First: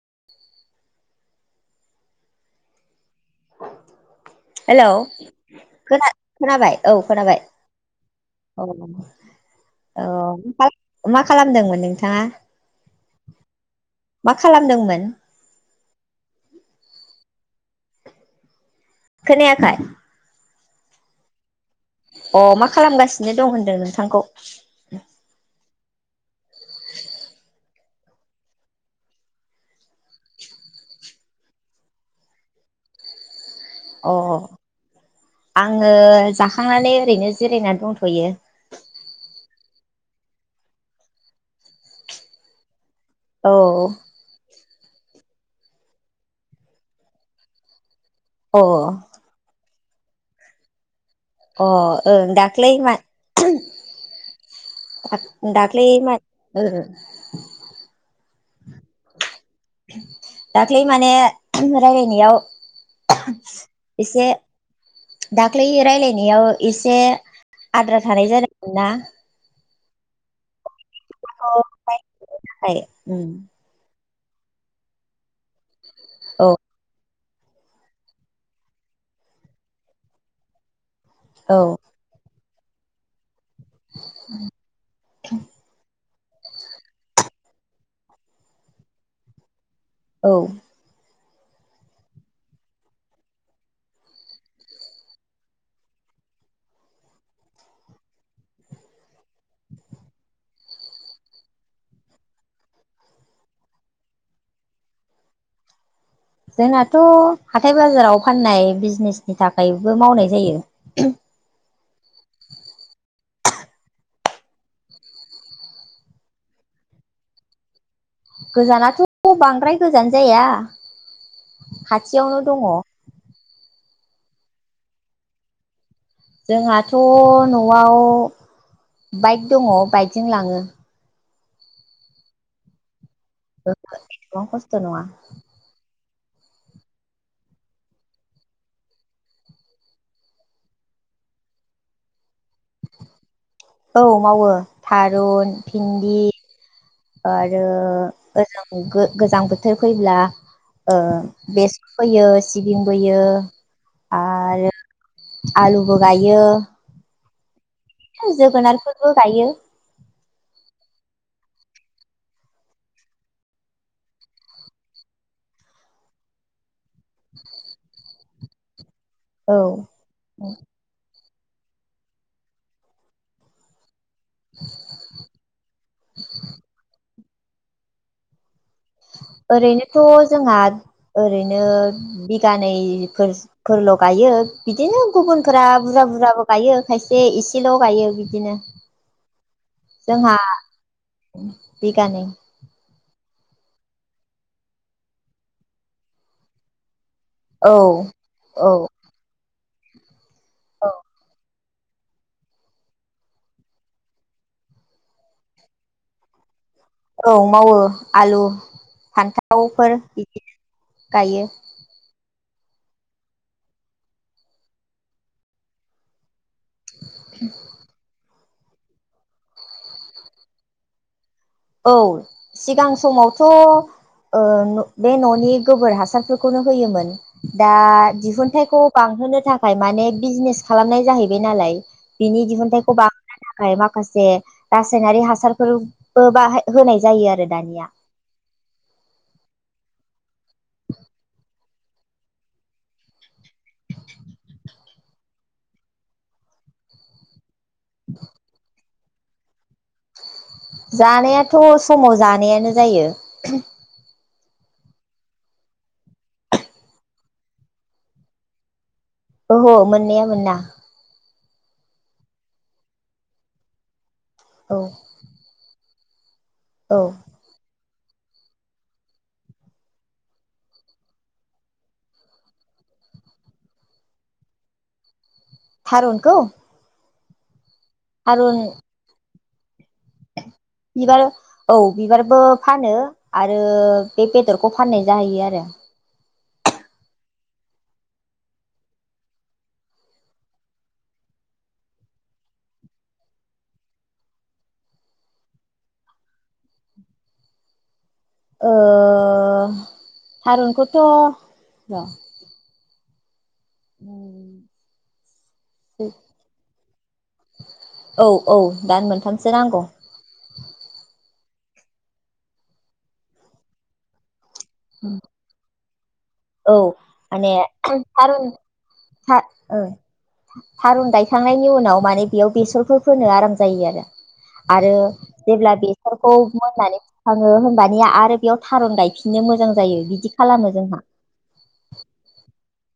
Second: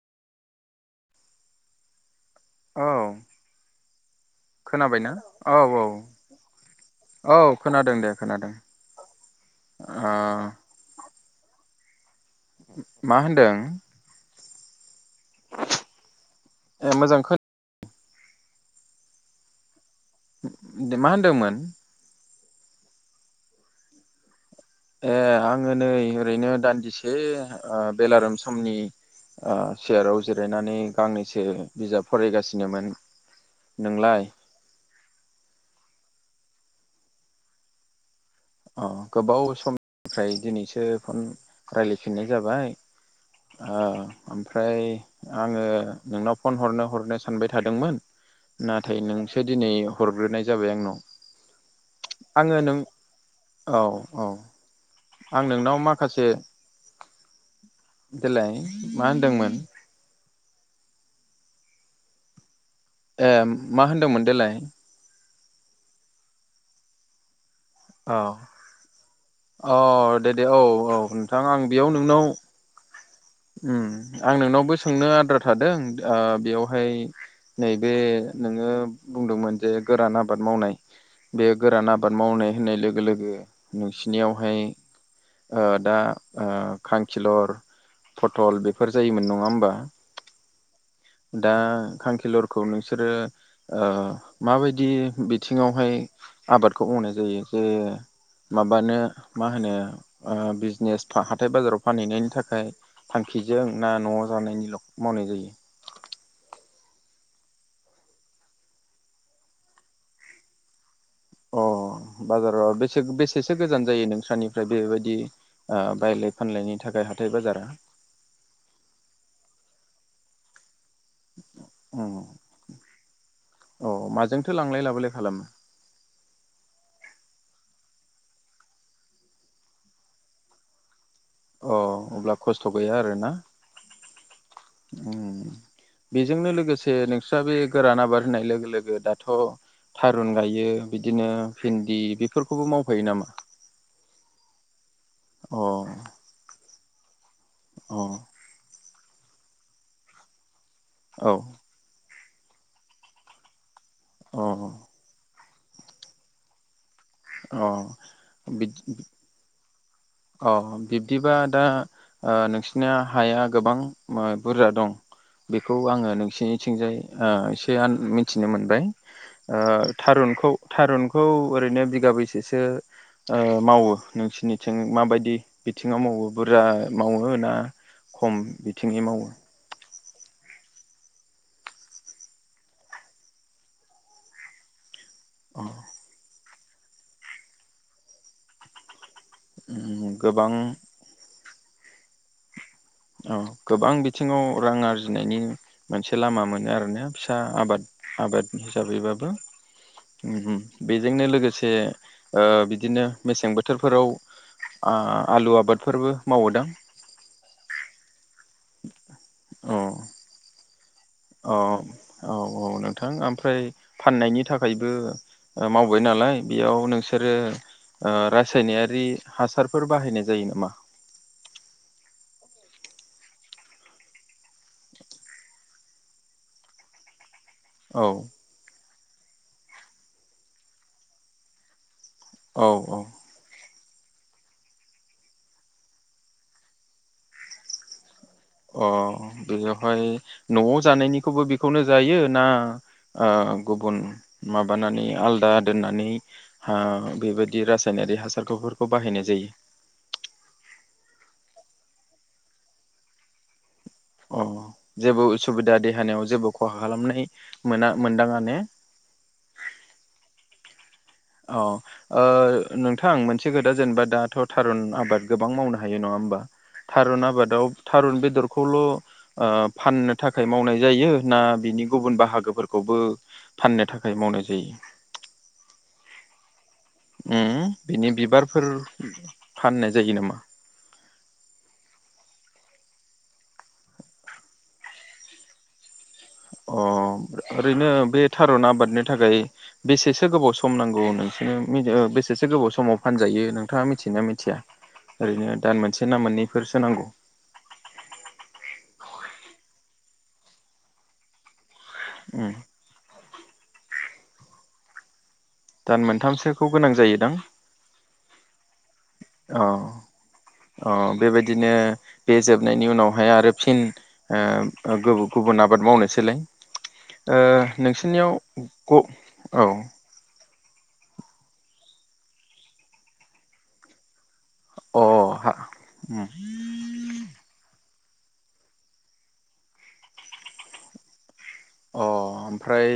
[inaudible] औ हेलौ खोनाबायना औ औ खोना-खोनाबाय औ खोनाबाय औ खोनादों दे खोनादों औ औ ओ ओमफाय मा खालामदोंमोन नों थाङा? मा होनदों? खालामदोंमोन ए मोजां खो खोनायाखै? दे मा होनदोंमोन? अ मा खालामगासिनो दं होनदों नोंथांखौ? ए आङो नै ओरैनो दान्दिसे ओ बेलारोम समनि ओ सेयाराव जिरायनानै गांनैसो बिजाब फरायगासिनोमोन। अ नोंलाय? आङो जाखांनानै ओरैनो जिरायनानै दंथयो। अ गोबाव समनिफ्राय दिनैसो फन रायज्लायफिननाय जाबाय औ ओ ओमफ्राय आङो नोंनाव फन हरनो हरनो सानबाय थादोंमोन अ नाथाय नोंसो दिनै हरग्रोनाय जाबाय आंनाव। अ ओ आङो दाख्लै नों मा औ औ आं [unintelligible] नोंनाव दाख्लै [unintelligible] माखासे देलाय मा होनदोंमोन? दाख्लै माने राय्लायनायाव ए मा होनदोंमोन देलाय दाख्लै राय्लायनायाव एसे आद्रा औ थानाय जादोंमोन ना अ दे दे औ औ नोंथां आं बेयाव नोंनाव उम आं नोंनावबो सोंनो आद्रा थादों ओ औ बेयावहाय नैबे नोङो बुंदोंमोन जे गोरान आबाद मावनाय बे औ गोरान आबाद मावनाय होननाय लोगो लोगो नोंसिनियावहाय आ दा ओ खांखिलर फथल बेफोर जायोमोन नङा होमबा? औ दा खांखिलरखौ नोंसोरो ओ माबायदि बिथिङावहाय आबादखौ मावनाय जायो जे माबानो मा होनो ओ बिजनेस हाथाय बाजाराव फानहैनायनि थाखाय थांखिजों ना नआव जानायनिल मावनाय जायो? आंनाथ हाथाय बाजाराव फाननाय बिजिनेसनि थाखायबो मावनाय जायो। अ बाजाराव बेसे-बेसेसो गोजान जायो नोंस्रानिफ्राय बेबायदि ओ बायलाय फानलायनि थाखाय हाथाय बाजारा? गोजानाथ बांद्राय गोजान जाया। उम खाथियावनो दङ। अ माजोंथो लांलाय लाबोलाय खालामो? जोंहाथ नआव बाइक दङ बाइकजों लाङो। अ अब्ला खस्थ गैया आरोना। औ गोबां खस्थ नङा। उम बेजोंनो लोगोसे नोंस्रा बे गोरान आबाद होननाय लोगो लोगो दाथ थारुन गायो बिदिनो भिन्दि बेफोरखौबो मावफायो नामा औ मावो थारुन अ भिन्दि आरो अ ओ जोगो गोजां बोथोर फैब्ला ओ औ बेस फोयो सिबिंबोयो आरो अ आलुबो गायो अ बिदि जोगोनारफोरबो गायो अ बिब्दिबा दा नोंसिना हाया गोबां बुरजा दं बेखौ आङो नोंसिनिथिंजाय एसे मिथिनो मोनबाय ओ औ थारुनखौ थारुन खौ ओरैनो बिगाबैसेसो मावो नोंसिनि थिं बिथिंआव मावो बुरजा मावो ना खम थिंङै मावो थ जोंहा ओरैनो बिगानै फोर-फोरल गायो बिदिनो अ गुबुनफोरा बुरजा बुरजाबो गायो खायसे इसेल गायो बिदिनो जोंहा गोबां बिगानै औ गोबां बिथिङाव रां आरजिनायनि मोनसे लामा मोनो आरोना फिसा औ आबाद आबाद औ हिसाबैबाबो औ बेजोंनो लोगोसे दे ओ बिदिनो मेसें बोथोरफोराव ओ आलु आबादफोरबो मावोदों औ मावो आलु फान्थावफोर बिदिनो औ औ औ नोंथां ओमफ्राय फाननायनि थाखायबो मावबाय नालाय बेयाव नोंसोरो ओ सायनायारि हासारफोर बाहायनाय जायो नामा औ सिगां समावथ ओ बे ननि गोबोर हासारफोरखौनो होयोमोन दा औ दिहुनथाइखौ बांहोनो थाखाय माने बिजनेस खालामनाय जाहैबाय नालाय बिनि औ दिहुनथाइखौ औ बां [unintelligible] नो थाखाय मा खासे रासायनारि हासारफोर बो बाहा होनाय जायो आरो दानिया अ बेयावहाय नआव जानायनिखौबो बेखौनो जायो ना ओ गुबुन माबानानै आलादा दोननानै हा बेबायद बिदि रासायनारि हासारखौफोर [unintelligible] बाहायनाय जायो जानायाथ समाव जानायानो जायो। अ जेबो उसुबिदा देहानियाव जेबो खहा खालामनाय मोना मोनदाङा ने? ओह मोननाया मोना अ ओ नोंथां मोनसे खोथा जेनेबा दा थ औ थारुन आबाद गोबां मावना हायो नङा होमबा? औ थारुन आबादाव थारुन बेदरखौल' ओ फाननो थाखाय मावनाय जायो ना बिनि गुबुन बाहागोफोरखौबो फाननो थाखाय मावनाय जायो? थारुनखौ? उम बिनि थारुन बिबारफोर फाननाय जायो नामा बिबार औ बिबारबो फानो आरो बे बेदरखौ फाननाय जाहैयो आरो अ ओरैनो बे थारुन आबादनि थाखाय बेसेसो गोबाव सम नांगौ नोंसोर [unintelligible] ओ बेसेसो गोबाव समाव फानजायो नोंथाङा मिथियो मिथिया ओरैनो दान मोनसे ना मोननैफोरसो नांगौ? ओ थारुनखोथ' उम [inaudible] दान मोनथामसोखौ गोनां जायोदां औ औ दान मोनथामसो अ नांगौ अ बेबायदिनो बे जोबनायनि उनावहाय आरो फिन ओ गोबु गुबुन आबाद मावनोसैलाय औ ओ माने नोंसोरनियाव थारुन ग था औ ओ थारुन गायखांनायनि उनाव माने बेयाव बेसरफोर फोनो आराम जायो आरो आरो अ हा जेब्ला उम बेसरखौ मोननानै फुखाङो होमबा निया आरो बेयाव थारुन गायफिननो मोजां जायो बिदि खालामो जोंहा। अ ओमफ्राय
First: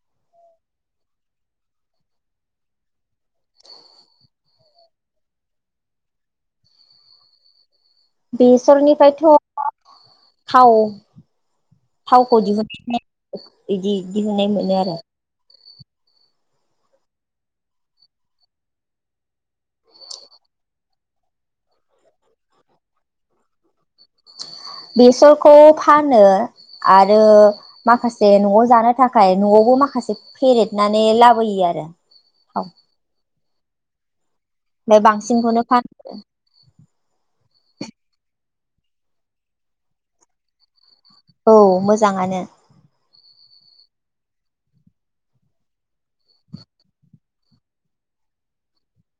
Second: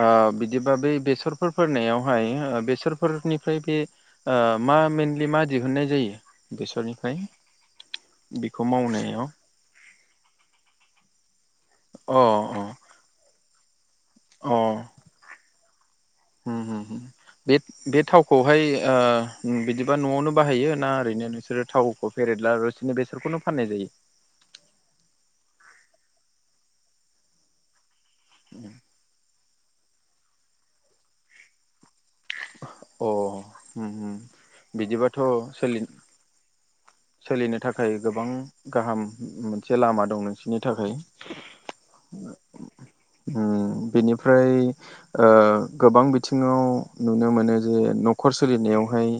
ओ बिदिबा बै बेसरफोर फोनायावहाय बेसरफोरनिफ्राय बे ओ मा मेनलि मा दिहुननाय जायो बेसरनिफ्राय? बेखौ बेसरनिफ्रायथ' मावनायाव थाव अ थावखौ दिहु अ [unintelligible] इदि [unintelligible] अ होननाय मोनो आरो उम उम बे बे थावखौहाय ओ बिदिबा नआवनो बाहायो ना ओरैनो नोंसोरो थावखौ फेरेदला लासिनो बेसरखौनो फाननाय जायो। बेसरखौ फानो आरो माखासे न'आव अ जानो थाखाय न'आव [unintelligible] माखासे फेरेदनानै लाबोयो आरो अ हम हम ओमफ्राय बांसिनखौनो फानोहरो। सोलिनो थाखाय गोबां गाहाम मोनसे लामा दं नोंसोरनि थाखाय औ मोजाङानो ओम बेनिफ्राय ओ‌ गोबां बिथिङाव नुनो मोनो जे न'खर सोलिनायाव हाय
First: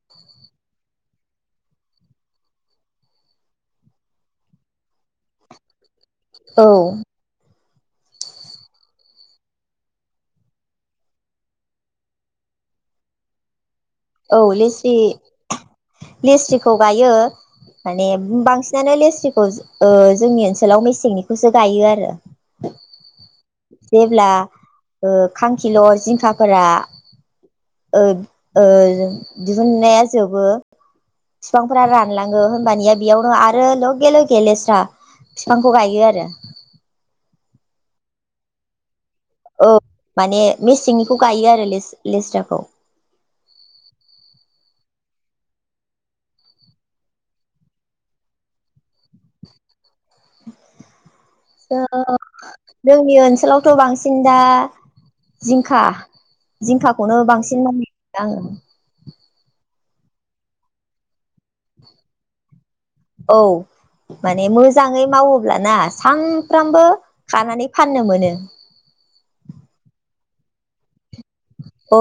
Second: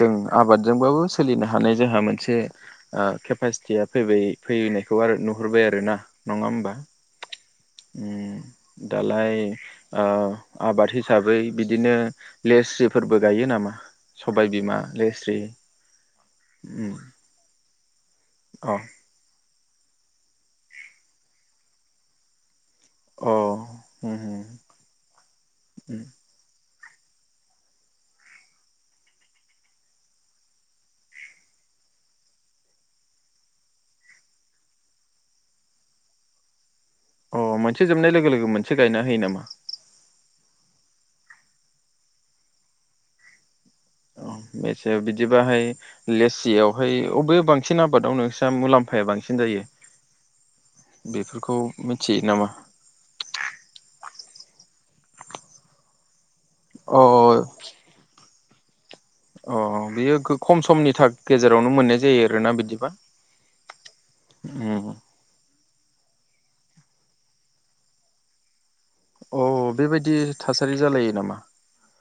जों आबादजोंबाबो सोलिनो हानाय जोंहा मोन मोनसे केपासिटिया फैबाय फैनायखौ आरो नुहरबाय आरो ना नङा औ होमबा? उम दालाय ओ आबाद हिसाबै बिदिनो लेस्रिफोरबो गायो नामा? सबायबिमा लेस्रि लेस्रिखौ उम गायो। माने अ बांसिनानो लेस्रिखौ ओ जोंनि ओनसोलाव मेसेंनिखौसो गायो आरो। अ उम जेब्ला ओ खांखिलर उम जिंखाफोरा ओ ओ दिहुननाया जोबो बिफांफोरा रानलाङो होनबानिया बेयावनो आरो लगे लगे लेस्रा बिफांखौ गायो आरो। अ मोनसे जोबनाय लोगो लोगो मोनसे गायनाय [unintelligible] नामा? माने मेसेंनिखौ गायो आरो ले-लेस्राखौ मसे बिदिबाहाय लेसियावहाय अबे बांसिन आबादाव नोंस्रा मुलाम्फाया बांसिन जायो? बेफोरखौ ओ मिथियो नामा? जोंनि ओनसोलावथ बांसिन दा जिंखा अ जिंखाखौनो बांसिन [unintelligible] नाय आङो अ बियो खो खम समनि गेजेरावनो मोननाय जायो आरोना बिदिबा औ माने उम मोजाङै मावोब्लाना सानफ्रामबो खानानै फाननो मोनो। अ बेबायदि थासारि जालायो नामा? औ।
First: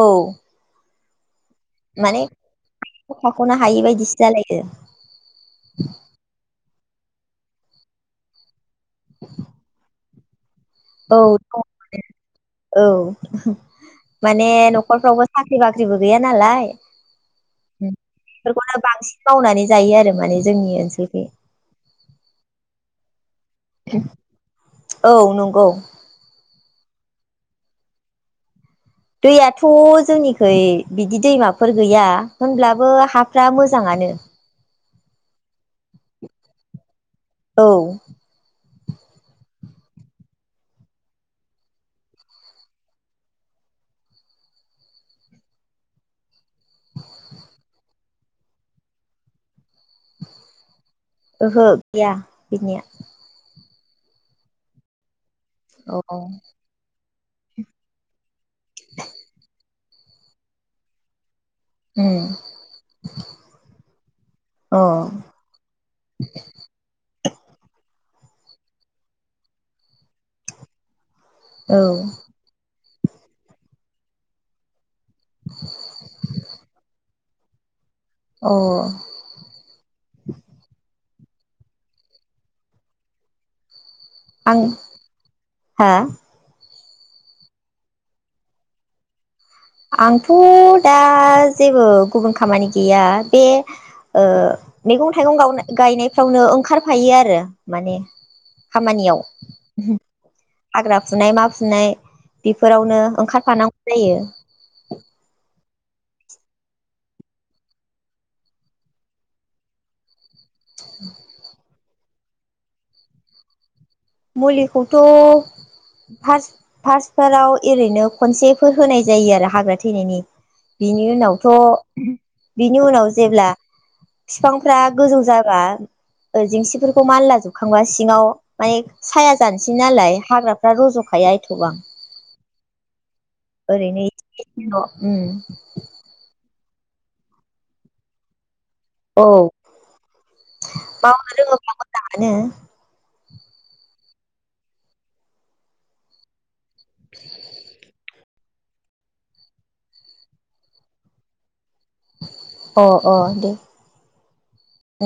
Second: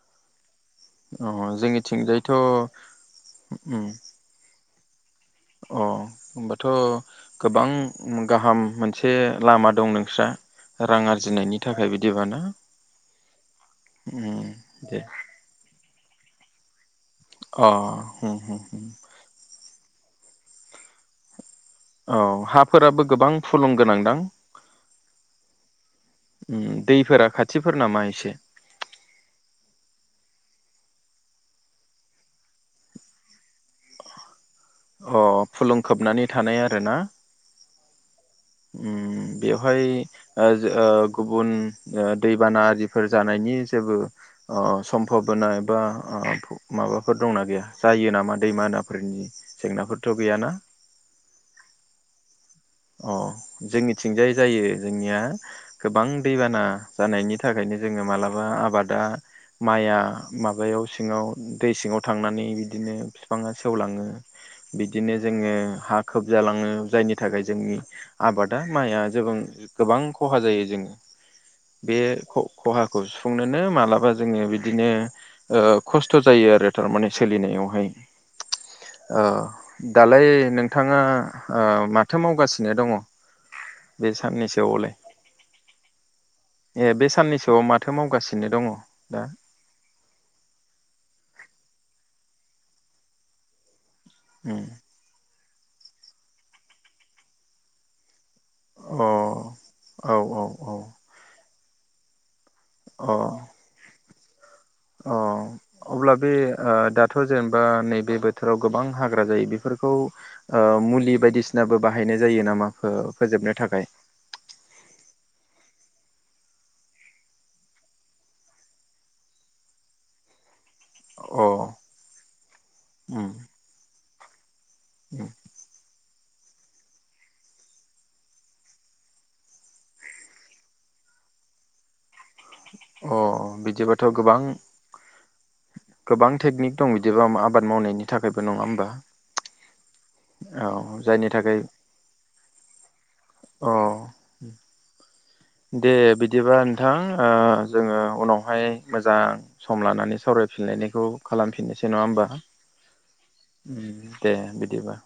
अ माने जोंनिथिंजायथ' उम खाखनो हायि बायदिसो जालायो। अ ओमबा थ गोबां गाहाम। मोनसे लामा दं नोंस्रा। रां औ आरजिनायनि दं थाखाय बिदिबाना [inaudible] औ उम माने दे नखरफ्रावबो साख्रि बाख्रिबो गैयैजाया नालाय। अ होम होम होम बेफोरखौनो बांसिन मावनानै जायो आरो। माने जोंनि ओनसोलखि। औ हाफोराबो गोबां फुलुं गोनांदां औ नंगौ। उम दैफोरा खाथिफोर नामा एसे? दैयाथ जोंनिखै बिदि दैमाफोर गैया होनब्लाबो हाफ्रा मोजाङानो। अ। फुलुं खोबनानै थानाय आरोना। औ उम बेवहाय ओ ओ गुबुन ओ दैबाना आरिफोर जानायनि जेबो ओ सम्भाबना एबा ओ माबाफोर दंना गैया जायो नामा दैमानाफोरनि जेंनाफोरथ गैयाना? ओहो गैया। बिनिया अ। जोंनिथिंजाय जायो जोंनिया गोबां उम दैबाना जानायनि थाखायनो जोङो मालाबा आबादा माइआ माबायाव सिङाव दै सिङाव थांनानै बिदिनो बिफाङा सेवलाङो अ बिदिनो जोङो हा खोबजालाङो जायनि थाखाय आबादा माया जोबां गोबां खहा जायो जों बे ख-खहा खौ सुफुंनोनो मालाबा जोङो बिदिनो ओ खस्थ जायो आरो थारमाने। सोलिनायावहाय औ अ अ दालाय नोंथाङा ओ मा थो मावगासिनो दङ बे आं साननैसोआवलाय हा ए बे साननैसोआव माथो मावगासिनो दङ दा? आंथ' दा जेबो गुबुन खामानि गैया बे ओ उम मैगं थाइगं गावनाय गायनायफ्रावनो ओंखारफायो आरो माने। अ खामानियाव औ औ औ हाग्रा फुनाय मा फु नाय बेफोरावनो ओंखारफानांगौ जायो। औ अब्ला बे ओ दाथ जेनेबा नैबे बोथोराव गोबां हाग्रा जायो बेफोरखौ ओ मुलि बायदिसिनाबो बाहायनाय जायो नामाखौ फोजोबनो थाखाय? मुलिखौथ फास फार्स्टफोराव ओरैनो खनसेफोर होनाय जायो आरो हाग्रा थैनायनि बिनि उनावथ अ बिनि उनाव उम जेब्ला बिफांफ्रा गोजौ उम जाबा ओ जेंसिफोरखौ मालला जोबखांब्ला सिङाव माएख साया जानोसै नालाय हाग्राफ्रा रजखाया एथबां। अ ओरैनो बिदिबाथ' गोबां एसेल ओम। गोबां टेकनिक दं बिदिबा आबाद मावनायनि थाखायबो नङा होम औ जायनि मावनो थाखाय रोङोब्ला मोजाङानो अ दे बिदिबा थां जोङो उनाव हाय मोजां सम लानानै सावरायफिनलायनायखौ खालामफिननोसै [unintelligible] नङा होमबा अ अ दे दे बिदिबा उम